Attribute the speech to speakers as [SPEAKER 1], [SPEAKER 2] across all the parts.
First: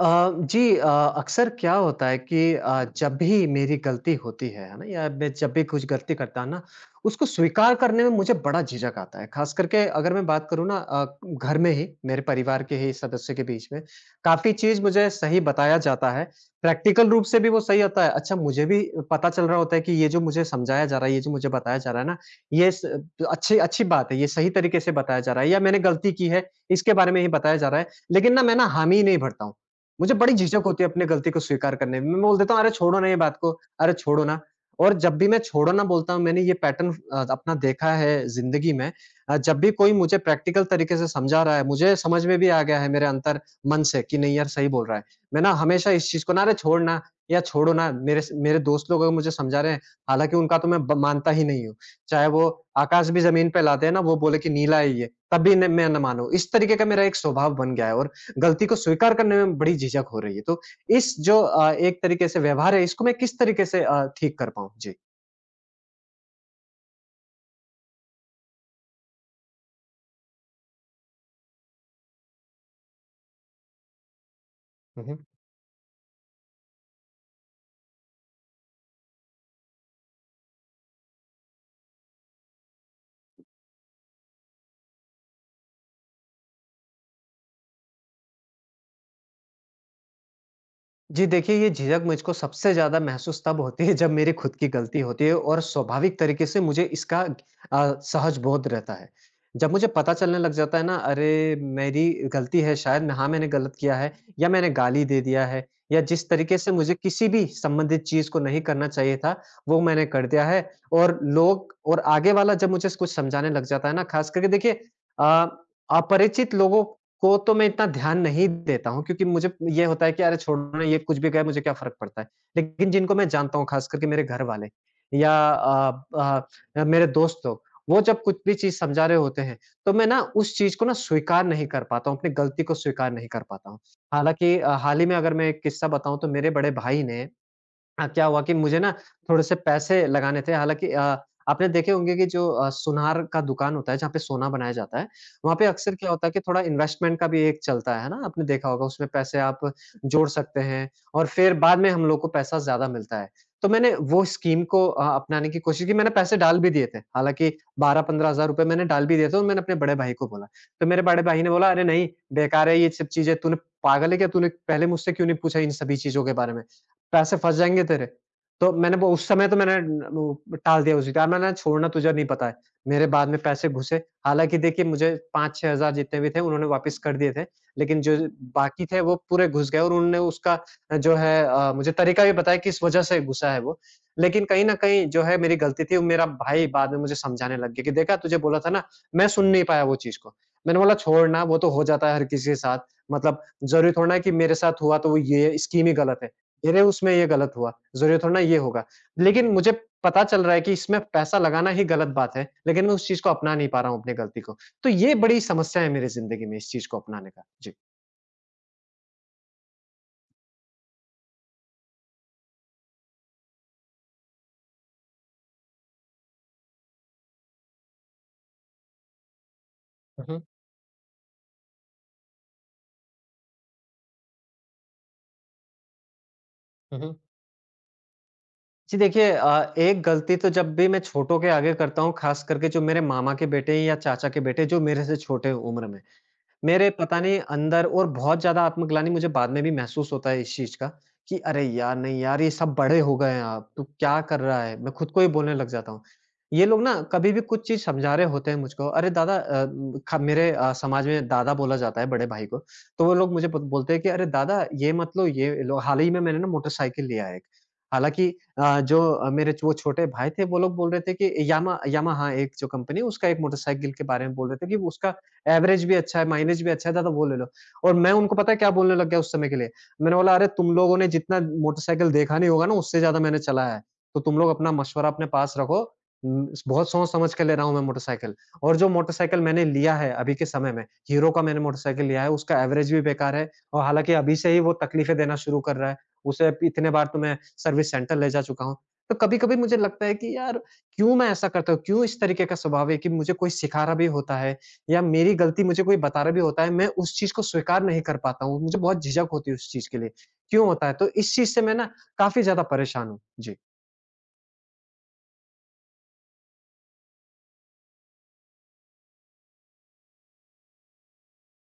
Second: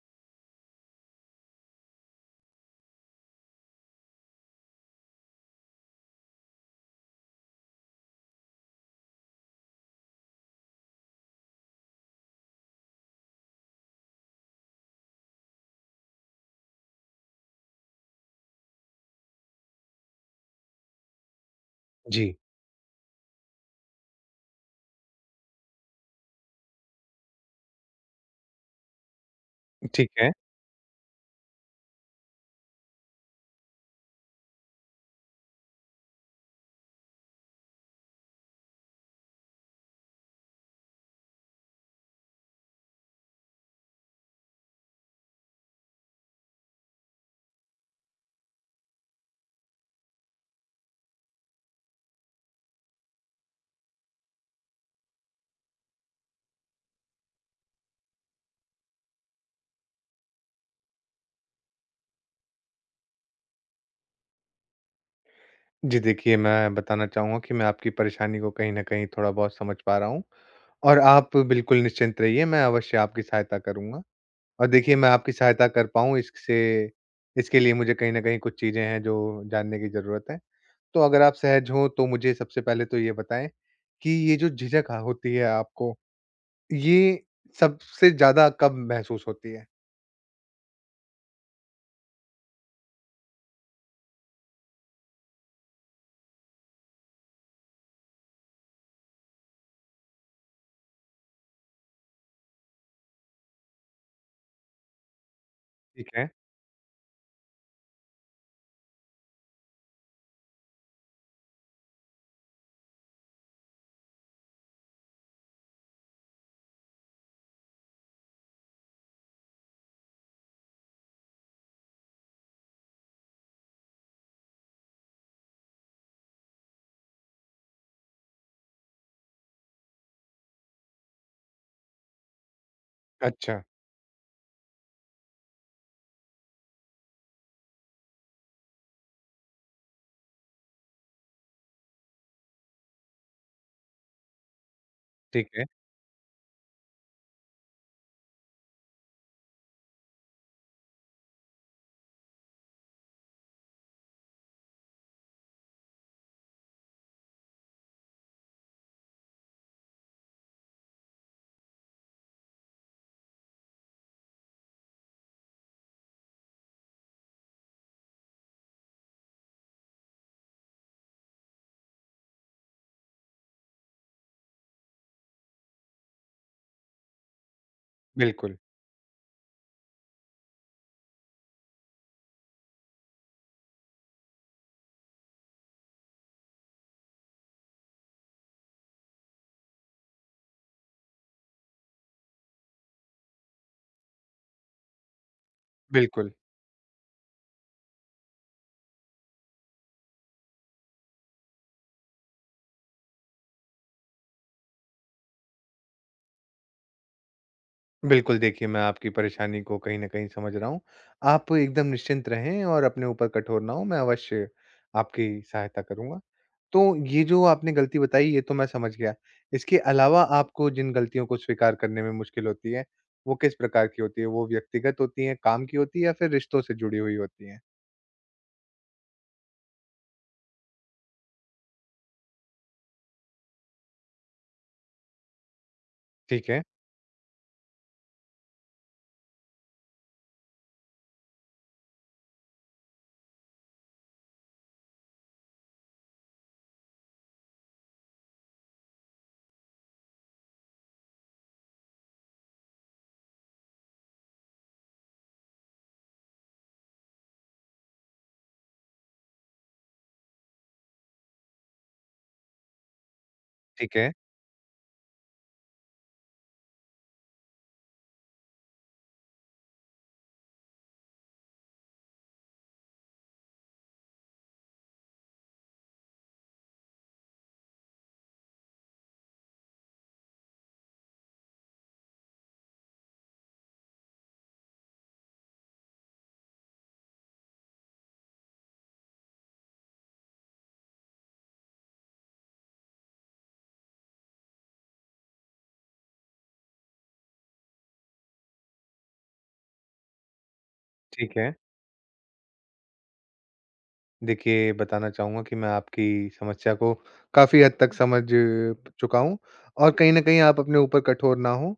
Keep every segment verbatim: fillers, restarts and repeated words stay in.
[SPEAKER 1] अ, जी अ, अक्सर क्या होता है कि अ, जब भी मेरी गलती होती है, है ना? या मैं जब भी कुछ गलती करता हूँ ना, उसको स्वीकार करने में मुझे बड़ा झिझक आता है। ख़ास करके अगर मैं बात करूँ ना अ, घर में ही, मेरे परिवार के ही सदस्य के बीच में, काफ़ी चीज़ मुझे सही बताया जाता है, प्रैक्टिकल रूप से भी वो सही होता है। अच्छा मुझे भी पता चल रहा होता है कि ये जो मुझे समझाया जा रहा है, ये जो मुझे बताया जा रहा है ना,
[SPEAKER 2] जी,
[SPEAKER 1] ये स तो अच्छी अच्छी बात है, ये सही तरीके से बताया जा रहा है या मैंने गलती की है, इसके बारे में ही बताया जा रहा है। लेकिन ना मैं ना हामी नहीं भरता हूँ।
[SPEAKER 2] ठीक
[SPEAKER 1] मुझे
[SPEAKER 2] है।
[SPEAKER 1] बड़ी झिझक होती है अपनी गलती को स्वीकार करने में। मैं बोल देता हूँ अरे छोड़ो ना ये बात को, अरे छोड़ो ना। और जब भी मैं छोड़ो ना बोलता हूँ मैंने ये पैटर्न अ, अपना देखा है ज़िंदगी में। अ, जब भी कोई मुझे प्रैक्टिकल तरीके से समझा रहा है, मुझे समझ में भी आ गया है मेरे अंतर मन से कि नहीं यार सही बोल रहा है। मैं ना हमेशा इस चीज़ को ना अरे छोड़ ना या छोड़ो ना मेरे स मेरे दोस्त लोग अगर मुझे समझा रहे हैं, हालाँकि उनका तो मैं ब मानता ही नहीं हूँ। चाहे वो आकाश भी ज़मीन पे लाते हैं ना वो बोले कि नीला है ये, तब भी न मैं ना मानूँ। इस तरीके का मेरा एक स्वभाव बन गया है और गलती को स्वीकार करने में बड़ी झिझक हो रही है। तो इस जो अ, एक तरीके से व्यवहार है इसको मैं किस तरीके से अ, ठीक कर पाऊँ?
[SPEAKER 2] जी, देखिए, मैं बताना चाहूँगा कि मैं आपकी परेशानी को कहीं न कहीं थोड़ा-बहुत समझ पा रहा हूँ और आप बिल्कुल निश्चिंत रहिए, मैं अवश्य आपकी सहायता करूँगा। और देखिए, मैं
[SPEAKER 1] जी।
[SPEAKER 2] आपकी सहायता कर पाऊँ इससे इसके लिए मुझे कहीं न कहीं कुछ चीज़ें हैं जो जानने की ज़रूरत है। तो अगर आप सहज हों तो मुझे सबसे पहले तो ये बताएँ कि ये जो झिझक ह होती है आपको, ये सबसे ज़्यादा कब महसूस होती है?
[SPEAKER 1] जी देखिए, ये झिझक मुझको सबसे ज़्यादा महसूस तब होती है जब मेरी खुद की गलती होती है और स्वाभाविक तरीके से मुझे इसका अ, सहज बोध रहता है। जब मुझे पता चलने लग जाता है ना अरे! मेरी गलती है शायद मैं हाँ, मैंने गलत किया है या मैंने गाली दे दिया है या
[SPEAKER 2] ठीक
[SPEAKER 1] जिस
[SPEAKER 2] है।
[SPEAKER 1] तरीके से मुझे किसी भी संबंधित चीज़ को नहीं करना चाहिए था, वो मैंने कर दिया है और लोग और आगे वाला जब मुझे कुछ समझाने लग जाता है ना, ख़ास करके देखिए अ, अपरिचित लोगों को तो मैं इतना ध्यान नहीं देता हूँ क्योंकि मुझे ये होता है कि अरे छोड़ो ना ये कुछ भी कहे मुझे क्या फ़र्क पड़ता है। लेकिन जिनको मैं जानता हूँ ख़ास करके मेरे घर वाले या अ, अ, मेरे दोस्त लोग, वो जब कुछ भी चीज़ समझा रहे होते हैं, तो मैं ना उस चीज़ को ना स्वीकार नहीं कर पाता हूँ, अपनी गलती को स्वीकार नहीं कर
[SPEAKER 2] अच्छा,
[SPEAKER 1] पाता हूँ। हालाँकि अ, हाल ही में अगर मैं एक किस्सा बताऊँ तो मेरे बड़े भाई ने हाँ, क्या हुआ कि मुझे ना थोड़े से पैसे लगाने थे हालाँकि अ, आपने देखे होंगे कि जो अ, सुनार का दुकान होता है जहाँ पे सोना बनाया जाता है,
[SPEAKER 2] ठीक
[SPEAKER 1] वहाँ
[SPEAKER 2] है।
[SPEAKER 1] पे अक्सर क्या होता है कि थोड़ा इन्वेस्टमेंट का भी एक चलता है, है ना? आपने देखा होगा उसमें पैसे आप जोड़ सकते हैं और फिर बाद में हम लोग को पैसा ज़्यादा मिलता है। तो मैंने वो स्कीम को अ, अपनाने की कोशिश की मैंने पैसे डाल भी दिए थे, हालाँकि बारह पंद्रह हज़ार रुपए मैंने डाल भी दिए थे और मैंने अपने बड़े भाई को बोला। तो मेरे बड़े भाई ने बोला, "अरे नहीं, बेकार है ये सब चीज़ें, तूने पागल है क्या? तूने पहले मुझसे क्यों नहीं पूछा इन सभी चीज़ों के बारे में? पैसे फँस जाएँगे तेरे।" तो मैंने वो उस समय तो मैंने न वो टाल दिया उसी का मैंने छोड़ना तुझे नहीं पता है। मेरे बाद में पैसे घुसे, हालाँकि देखिए मुझे पाँच छह हज़ार जितने भी थे उन्होंने वापस कर दिए थे, लेकिन जो
[SPEAKER 2] बिल्कुल,
[SPEAKER 1] बाकी थे वो पूरे घुस गए और उन्होंने उसका अ, जो है अ, मुझे तरीका भी बताया किस वजह से घुसा है वो। लेकिन कहीं न कहीं जो है मेरी गलती थी, वो मेरा भाई बाद में मुझे समझाने लग गया कि देखा तुझे बोला था ना, मैं सुन नहीं पाया वो चीज़ को। मैंने बोला छोड़ ना वो तो हो जाता है हर किसी के साथ, मतलब ज़रूरी थोड़ा ना है कि मेरे साथ हुआ तो वो ये स्कीम ही गलत है।
[SPEAKER 2] बिल्कुल।
[SPEAKER 1] अरे! उसमें ये गलत हुआ, ज़रूरत हो ना ये होगा। लेकिन मुझे पता चल रहा है कि इसमें पैसा लगाना ही गलत बात है, लेकिन मैं उस चीज़ को अपना नहीं पा रहा हूँ अपनी गलती को। तो ये बड़ी समस्या है मेरी ज़िंदगी में इस चीज़ को अपनाने का। जी।
[SPEAKER 2] बिल्कुल, देखिए, मैं आपकी परेशानी को कहीं न कहीं समझ रहा हूँ। आप एकदम निश्चिंत रहें और अपने ऊपर कठोर ना हों, मैं अवश्य आपकी सहायता करूँगा। तो ये जो आपने गलती बताई, ये तो मैं समझ गया। इसके अलावा
[SPEAKER 1] हुँ, हुँ।
[SPEAKER 2] आपको जिन गलतियों को स्वीकार करने में मुश्किल होती है, वो किस प्रकार की होती है? वो व्यक्तिगत होती हैं, काम की होती है या फिर रिश्तों से जुड़ी
[SPEAKER 1] हुँ, हुँ।
[SPEAKER 2] हुई होती हैं?
[SPEAKER 1] जी, देखिए अ, एक गलती तो जब भी मैं छोटों के आगे करता हूँ, ख़ास करके जो मेरे मामा के बेटे या चाचा के बेटे जो मेरे से छोटे उम्र में।
[SPEAKER 2] ठीक है,
[SPEAKER 1] मेरे पता नहीं अंदर और बहुत ज़्यादा आत्मग्लानि मुझे बाद में भी महसूस होता है इस चीज़ का कि अरे यार! नहीं यार, ये सब बड़े हो गए हैं आप, तू क्या कर रहा है? मैं खुद को ही बोलने लग जाता हूँ। ये लोग ना कभी भी कुछ चीज़ समझा रहे होते हैं मुझको, अरे दादा अ, म, ख मेरे अ, समाज में दादा बोला जाता है बड़े भाई को, तो वो लोग मुझे ब बोलते हैं कि अरे दादा ये मत लो, ये लो। हाल ही में मैंने ना मोटरसाइकिल लिया है एक। हालाँकि अ, जो अ, मेरे जो- वो छोटे भाई थे, वो लोग बोल रहे थे कि यामा यामाहा एक जो कंपनी है उसका एक मोटरसाइकिल
[SPEAKER 2] ठीक
[SPEAKER 1] के
[SPEAKER 2] है,
[SPEAKER 1] बारे में बोल रहे थे कि वो उसका एवरेज भी अच्छा है, माइलेज भी अच्छा है, ज़्यादा वो ले लो। और मैं उनको पता है क्या बोलने लग गया उस समय के लिए? मैंने बोला, "अरे! तुम लोगों ने जितना मोटरसाइकिल देखा नहीं होगा ना, उससे ज़्यादा मैंने चलाया है। तो तुम लोग अपना मशवरा अपने पास रखो। उम, बहुत सोच-समझ के ले रहा हूँ मैं मोटरसाइकिल और जो मोटरसाइकिल मैंने लिया है अभी के समय में, हीरो का मैंने मोटरसाइकिल लिया है, उसका एवरेज भी बेकार है और हालाँकि अभी से ही वो तकलीफ़ें देना शुरू कर रहा है। उसे इतने बार तो मैं सर्विस सेंटर ले जा चुका हूँ।" तो कभी-कभी मुझे लगता है कि यार, क्यों मैं ऐसा करता हूँ? क्यों इस तरीके का स्वभाव है कि मुझे कोई सिखा रहा भी होता है या मेरी गलती मुझे कोई बता रहा भी होता है, मैं उस चीज़ को स्वीकार नहीं कर पाता हूँ, मुझे बहुत झिझक होती है उस चीज़ के लिए। क्यों होता है? तो इस
[SPEAKER 2] ठीक
[SPEAKER 1] चीज़
[SPEAKER 2] है।
[SPEAKER 1] से मैं ना काफ़ी ज़्यादा परेशान हूँ। जी।
[SPEAKER 2] देखिए, बताना चाहूँगा कि मैं आपकी समस्या को काफ़ी हद तक समझ चुका हूँ और कहीं न कहीं आप अपने ऊपर कठोर ना हों,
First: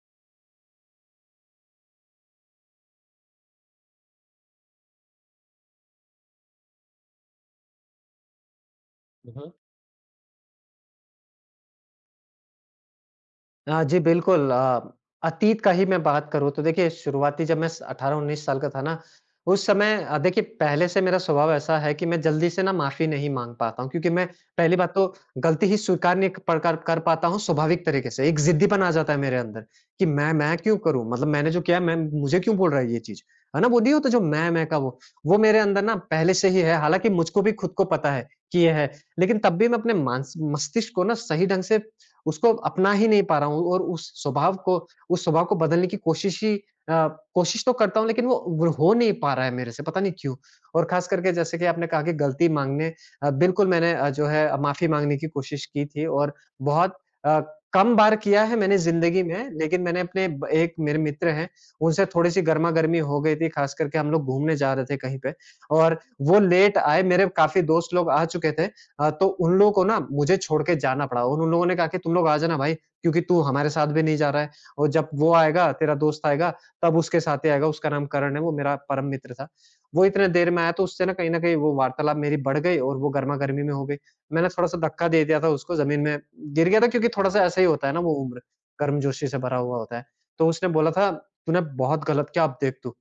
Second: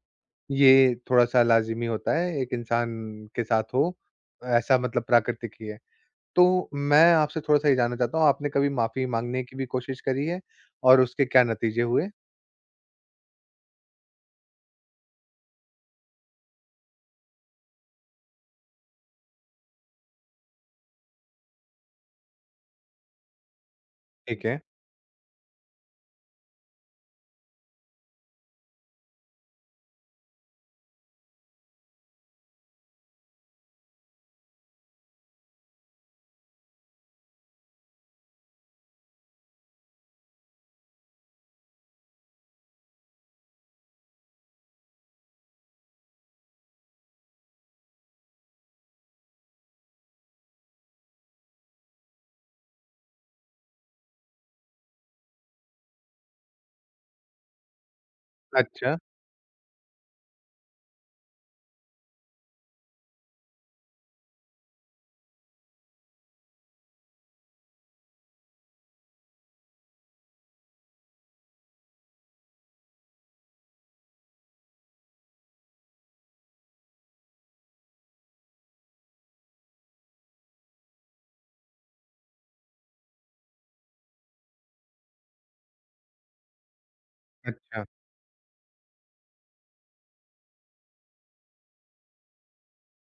[SPEAKER 2] ये थोड़ा-सा लाज़िमी होता है, एक इंसान के साथ हो, ऐसा मतलब प्राकृतिक ही है। तो मैं आपसे थोड़ा-सा ये जानना चाहता हूँ, आपने कभी माफ़ी
[SPEAKER 1] हुँ,
[SPEAKER 2] माँगने
[SPEAKER 1] हुँ।
[SPEAKER 2] की भी कोशिश करी है और उसके क्या नतीजे हुए?
[SPEAKER 1] अ, जी बिल्कुल अ, अतीत का ही मैं बात करूँ तो देखिए शुरुआती जब मैं स अठारह उन्नीस साल का था ना, उस समय अ, देखिए पहले से मेरा स्वभाव ऐसा है कि मैं जल्दी से ना माफ़ी नहीं माँग पाता हूँ क्योंकि मैं
[SPEAKER 2] ठीक है।
[SPEAKER 1] पहली बात तो गलती ही स्वीकार नहीं क पर कर कर पाता हूँ स्वाभाविक तरीके से। एक ज़िद्दीपन आ जाता है मेरे अंदर कि मैं मैं क्यों करूँ? मतलब मैंने जो किया मैं मुझे क्यों बोल रहा है ये चीज़? है ना? वो नहीं होता जो मैं-मैं का वो, वो मेरे अंदर ना पहले से ही है हालाँकि मुझको भी खुद को पता है कि ये है। लेकिन तब भी मैं अपने मानस मस्तिष्क को ना सही ढंग से उसको अपना ही नहीं पा रहा हूँ और उस स्वभाव को उस स्वभाव को बदलने की कोशिश ही अ, कोशिश तो करता हूँ लेकिन वो वो हो नहीं पा रहा है मेरे से, पता नहीं क्यों? और ख़ास करके जैसे कि आपने कहा कि गलती माँगने अ, बिल्कुल मैंने अ, जो है अ, माफ़ी माँगने की कोशिश की थी और बहुत अ, कम बार किया है मैंने
[SPEAKER 2] अच्छा,
[SPEAKER 1] ज़िंदगी में, लेकिन मैंने अपने ब एक मेरे मित्र हैं, उनसे थोड़ी-सी गरमा-गर्मी हो गई थी, ख़ास करके हम लोग घूमने जा रहे थे कहीं पे और वो लेट आए, मेरे काफ़ी दोस्त लोग आ चुके थे। अ, तो उन लोगों को ना मुझे छोड़ के जाना पड़ा और उन लोगों ने कहा कि तुम लोग आ जाना भाई क्योंकि तू हमारे साथ भी नहीं जा रहा है और जब वो आएगा तेरा दोस्त आएगा तब उसके साथ ही आएगा। उसका नाम करण है, वो मेरा परम मित्र था। वो इतने देर में आया तो उससे ना कहीं न कहीं वो वार्तालाप मेरी बढ़ गई और वो गर्मा-गर्मी में हो गई। मैंने थोड़ा-सा धक्का दे दिया था उसको ज़मीन में गिर गया था क्योंकि थोड़ा-सा ऐसा ही
[SPEAKER 2] अच्छा।
[SPEAKER 1] होता है ना वो उम्र गर्मजोशी से भरा हुआ होता है। तो उसने बोला था, "तूने बहुत गलत किया अब देख तू।"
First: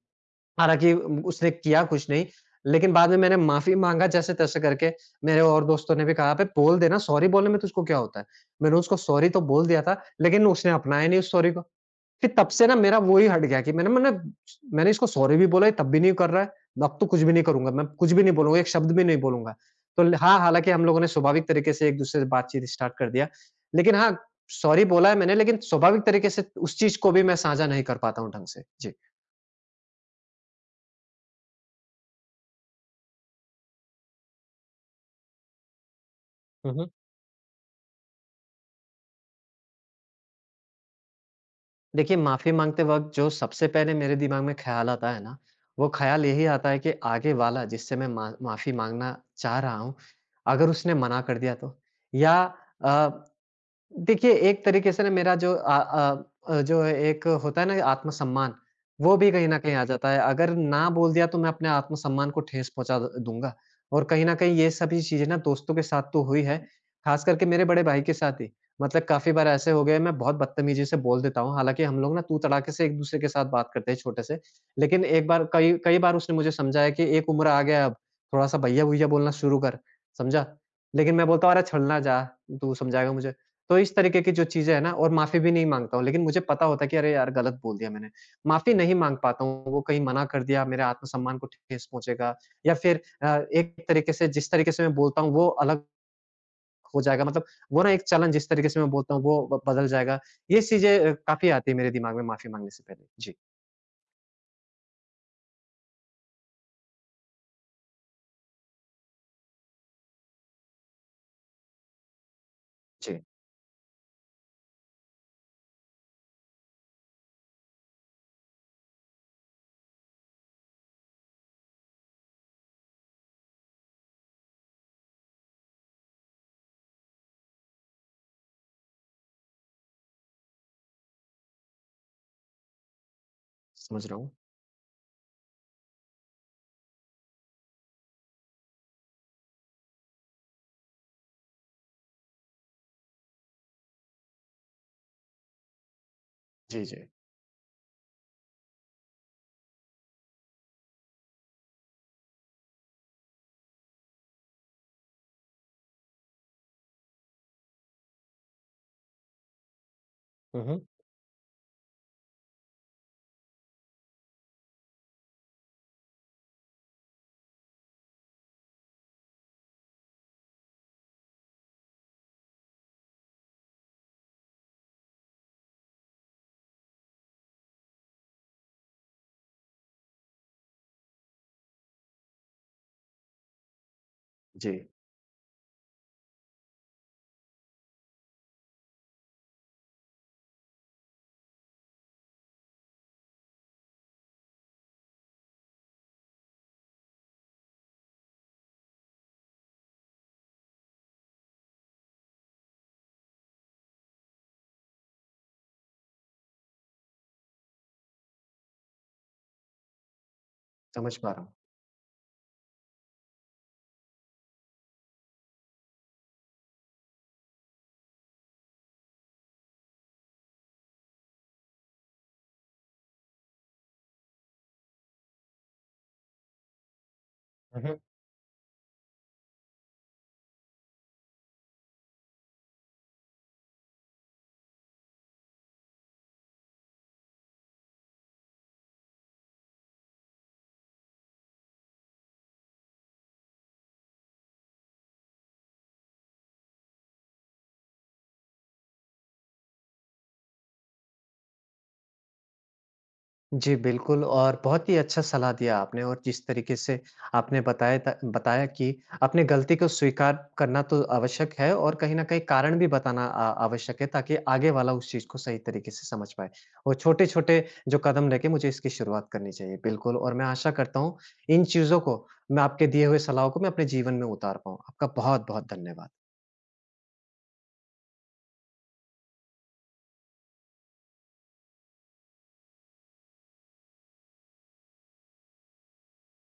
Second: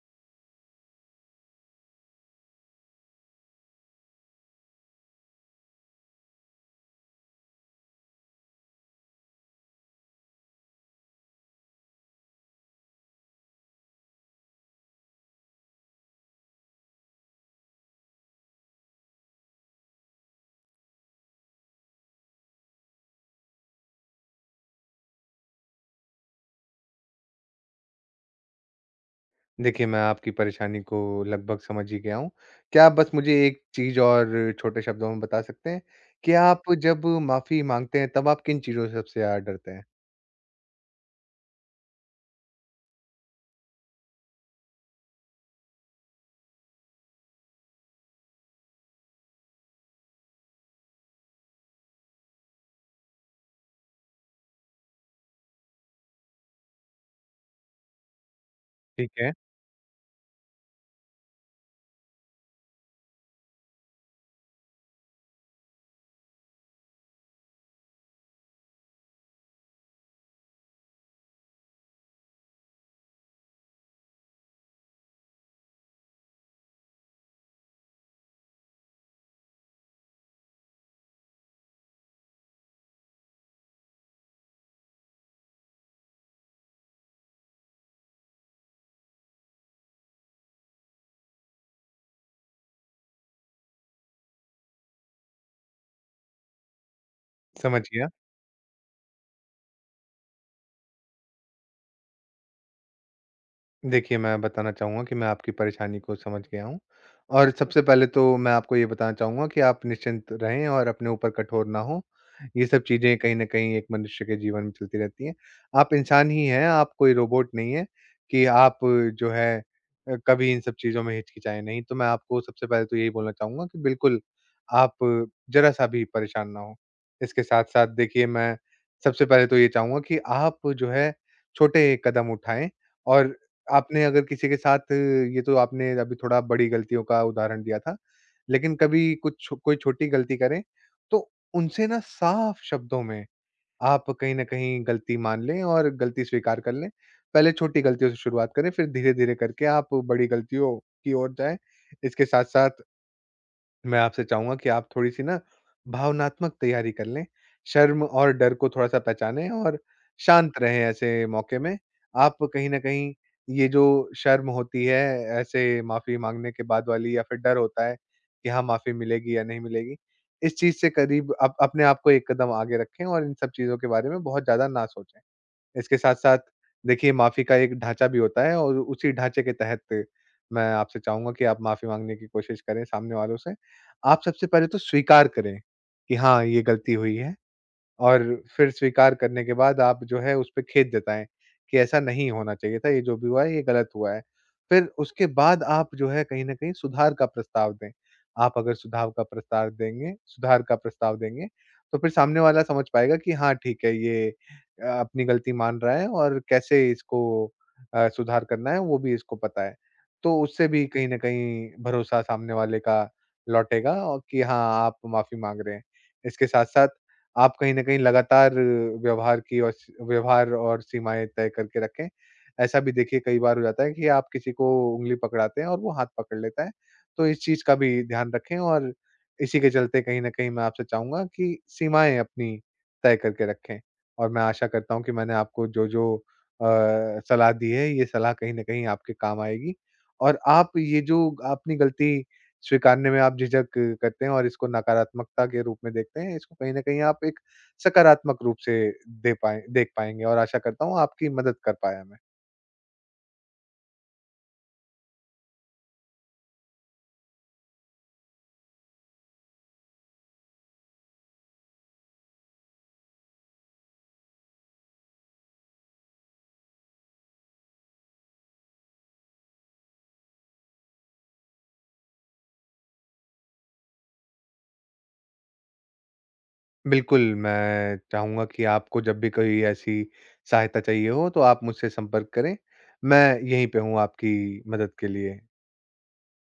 [SPEAKER 1] हालाँकि उम, उसने किया कुछ नहीं, लेकिन बाद में मैंने माफ़ी माँगा जैसे-तैसे करके, मेरे और दोस्तों ने भी कहा, "अबे बोल देना, सॉरी बोलने में तुझको क्या होता है?" मैंने उसको सॉरी तो बोल दिया था, लेकिन उसने अपनाया नहीं उस सॉरी को। फिर तब से ना मेरा वो ही हट गया कि मैंने मैंने मैंने इसको सॉरी भी बोला, ये तब भी नहीं कर रहा है, अब तो कुछ भी नहीं करूँगा, मैं कुछ भी नहीं बोलूँगा, एक शब्द भी नहीं बोलूँगा। तो ल हाँ, हालाँकि हम लोगों ने स्वाभाविक तरीके से एक-दूसरे से बातचीत स्टार्ट कर दिया, लेकिन हाँ, सॉरी बोला है मैंने, लेकिन स्वाभाविक तरीके से उस चीज़ को भी मैं साझा नहीं कर पाता हूँ ढंग से।
[SPEAKER 2] देखिए, मैं आपकी परेशानी को लगभग समझ ही गया हूँ। क्या आप बस मुझे एक चीज़ और छोटे शब्दों में बता सकते हैं कि आप
[SPEAKER 1] जी।
[SPEAKER 2] जब माफ़ी माँगते हैं, तब आप किन चीज़ों से सबसे ज़्यादा डरते हैं?
[SPEAKER 1] देखिए, माफ़ी माँगते वक़्त जो सबसे पहले मेरे दिमाग में ख़्याल आता है ना, वो ख़्याल यही आता है कि आगे वाला जिससे मैं मा माफ़ी माँगना चाह रहा हूँ, अगर उसने मना कर दिया तो? या अ, देखिए, एक तरीके से ना मेरा जो अ अ अ, जो एक होता है ना आत्मसम्मान,
[SPEAKER 2] ठीक
[SPEAKER 1] वो भी
[SPEAKER 2] है,
[SPEAKER 1] कहीं न कहीं आ जाता है। अगर ना बोल दिया तो मैं अपने आत्मसम्मान को ठेस पहुँचा द दूँगा और कहीं न कहीं ये सभी चीज़ें ना दोस्तों के साथ तो हुई है, ख़ास करके मेरे बड़े भाई के साथ ही। मतलब काफ़ी बार ऐसे हो गए मैं बहुत बदतमीज़ी से बोल देता हूँ, हालाँकि हम लोग ना तू-तड़ाके से एक-दूसरे के साथ बात करते हैं छोटे से। लेकिन एक बार कई कई बार उसने मुझे समझाया कि एक उम्र आ गया है अब, थोड़ा-सा भैया-भूइया बोलना शुरू कर, समझा? लेकिन मैं बोलता हूँ, "अरे! छलना जा, तू समझाएगा मुझे।" तो इस तरीके की जो चीज़ें हैं ना और माफ़ी भी नहीं माँगता हूँ, लेकिन मुझे पता होता है कि अरे यार गलत बोल दिया मैंने। माफ़ी नहीं माँग पाता हूँ, वो कहीं मना कर दिया, मेरे आत्मसम्मान को ठेस पहुँचेगा या फिर अ, एक तरीके से जिस तरीके से मैं बोलता हूँ वो अलग हो जाएगा मतलब
[SPEAKER 2] समझ
[SPEAKER 1] वो ना एक
[SPEAKER 2] गया।
[SPEAKER 1] चलन जिस तरीके से मैं बोलता हूँ वो ब बदल जाएगा। ये चीज़ें अ, काफ़ी आती है मेरे दिमाग में माफ़ी माँगने से पहले। जी,
[SPEAKER 2] देखिए, मैं बताना चाहूँगा कि मैं आपकी परेशानी को समझ गया हूँ। और सबसे पहले तो मैं आपको ये बताना चाहूँगा कि आप निश्चिंत रहें और अपने ऊपर कठोर ना हों। ये सब चीज़ें
[SPEAKER 1] जी,
[SPEAKER 2] कहीं न कहीं एक मनुष्य के जीवन में चलती रहती हैं। आप इंसान ही हैं, आप कोई रोबोट नहीं हैं कि आप जो है अ, कभी इन सब चीज़ों में हिचकिचाएँ नहीं। तो मैं आपको सबसे पहले तो यही बोलना चाहूँगा कि बिल्कुल आप ज़रा-सा भी परेशान ना हों। इसके साथ-साथ देखिए, मैं सबसे पहले तो ये चाहूँगा कि आप जो है छोटे कदम उठाएँ। और आपने
[SPEAKER 1] समझ रहा
[SPEAKER 2] अगर
[SPEAKER 1] हूँ।
[SPEAKER 2] किसी के साथ ये तो आपने अभी थोड़ा बड़ी गलतियों का उदाहरण दिया था, लेकिन कभी कुछ छो- कोई छोटी गलती करें, तो उनसे ना साफ शब्दों में आप कहीं न कहीं गलती मान लें और गलती स्वीकार कर
[SPEAKER 1] जी,
[SPEAKER 2] लें।
[SPEAKER 1] जी।
[SPEAKER 2] पहले छोटी गलतियों से शुरुआत करें, फिर धीरे-धीरे करके आप बड़ी गलतियों की ओर जाएँ। इसके साथ-साथ मैं आपसे चाहूँगा कि आप थोड़ी-सी ना भावनात्मक तैयारी कर लें। शर्म और डर को थोड़ा-सा पहचानें और शांत
[SPEAKER 1] हुँ,
[SPEAKER 2] रहें
[SPEAKER 1] हुँ।
[SPEAKER 2] ऐसे मौके में। आप कहीं न कहीं ये जो शर्म होती है, ऐसे माफ़ी माँगने के बाद वाली, या फिर डर होता है कि हाँ, माफ़ी मिलेगी या नहीं मिलेगी, इस चीज़ से करीब आप अपने आप को एक कदम आगे रखें और इन सब चीज़ों के बारे में बहुत ज़्यादा ना सोचें। इसके साथ-साथ देखिए, माफ़ी का एक ढाँचा भी होता है और उसी ढाँचे के तहत मैं आपसे चाहूँगा कि आप माफ़ी माँगने की कोशिश करें सामने वालों से। आप सबसे पहले तो
[SPEAKER 1] जी,
[SPEAKER 2] स्वीकार करें कि हाँ, ये गलती हुई है। और फिर स्वीकार करने के बाद आप जो है उस पे खेद जताएँ कि ऐसा नहीं होना चाहिए था, ये जो भी हुआ है ये गलत हुआ है। फिर उसके बाद आप जो है कहीं न कहीं सुधार का प्रस्ताव दें। आप अगर सुधाव का प्रस्ताव देंगे सुधार का प्रस्ताव देंगे, तो फिर सामने वाला समझ पाएगा कि हाँ, ठीक है, ये अ, अपनी गलती मान रहा है और कैसे इसको अ, सुधार करना है वो भी इसको पता है। तो उससे भी कहीं
[SPEAKER 1] समझ
[SPEAKER 2] न
[SPEAKER 1] पा रहा हूँ।
[SPEAKER 2] कहीं भरोसा सामने वाले का लौटेगा और कि हाँ, आप माफ़ी माँग रहे हैं। इसके साथ-साथ आप कहीं न कहीं लगातार व्यवहार की और स व्यवहार और सीमाएँ तय करके रखें। ऐसा भी देखिए, कई बार हो जाता है कि आप किसी को उँगली पकड़ाते हैं और वो हाथ पकड़ लेता है। तो इस चीज़ का
[SPEAKER 1] हुँ, हुँ।
[SPEAKER 2] भी ध्यान रखें और इसी के चलते कहीं न कहीं मैं आपसे चाहूँगा कि सीमाएँ अपनी तय करके रखें। और मैं आशा करता हूँ कि मैंने आपको जो-जो अ, सलाह दी है, ये सलाह कहीं न कहीं आपके काम आएगी। और आप ये जो अपनी गलती स्वीकारने में आप झिझक करते हैं और इसको नकारात्मकता के रूप में देखते हैं, इसको कहीं न कहीं आप एक सकारात्मक रूप से दे पाएँ देख पाएँगे और आशा करता हूँ आपकी मदद कर पाया मैं।
[SPEAKER 1] जी, बिल्कुल और बहुत ही अच्छा सलाह दिया आपने और जिस तरीके से आपने बताया था बताया कि अपनी गलती को स्वीकार करना तो आवश्यक है और कहीं न कहीं कारण भी बताना अ, आवश्यक है ताकि आगे वाला उस चीज़ को सही तरीके से समझ पाए। और छोटे-छोटे जो कदम लेके मुझे इसकी शुरुआत करनी चाहिए, बिल्कुल और मैं आशा करता हूँ इन चीज़ों को मैं आपके दिए हुए सलाह को मैं अपने जीवन में उतार पाऊँ। आपका बहुत-बहुत धन्यवाद।
[SPEAKER 2] बिल्कुल, मैं चाहूँगा कि आपको जब भी कोई ऐसी सहायता चाहिए हो तो आप मुझसे संपर्क करें, मैं यहीं पे हूँ आपकी मदद के लिए।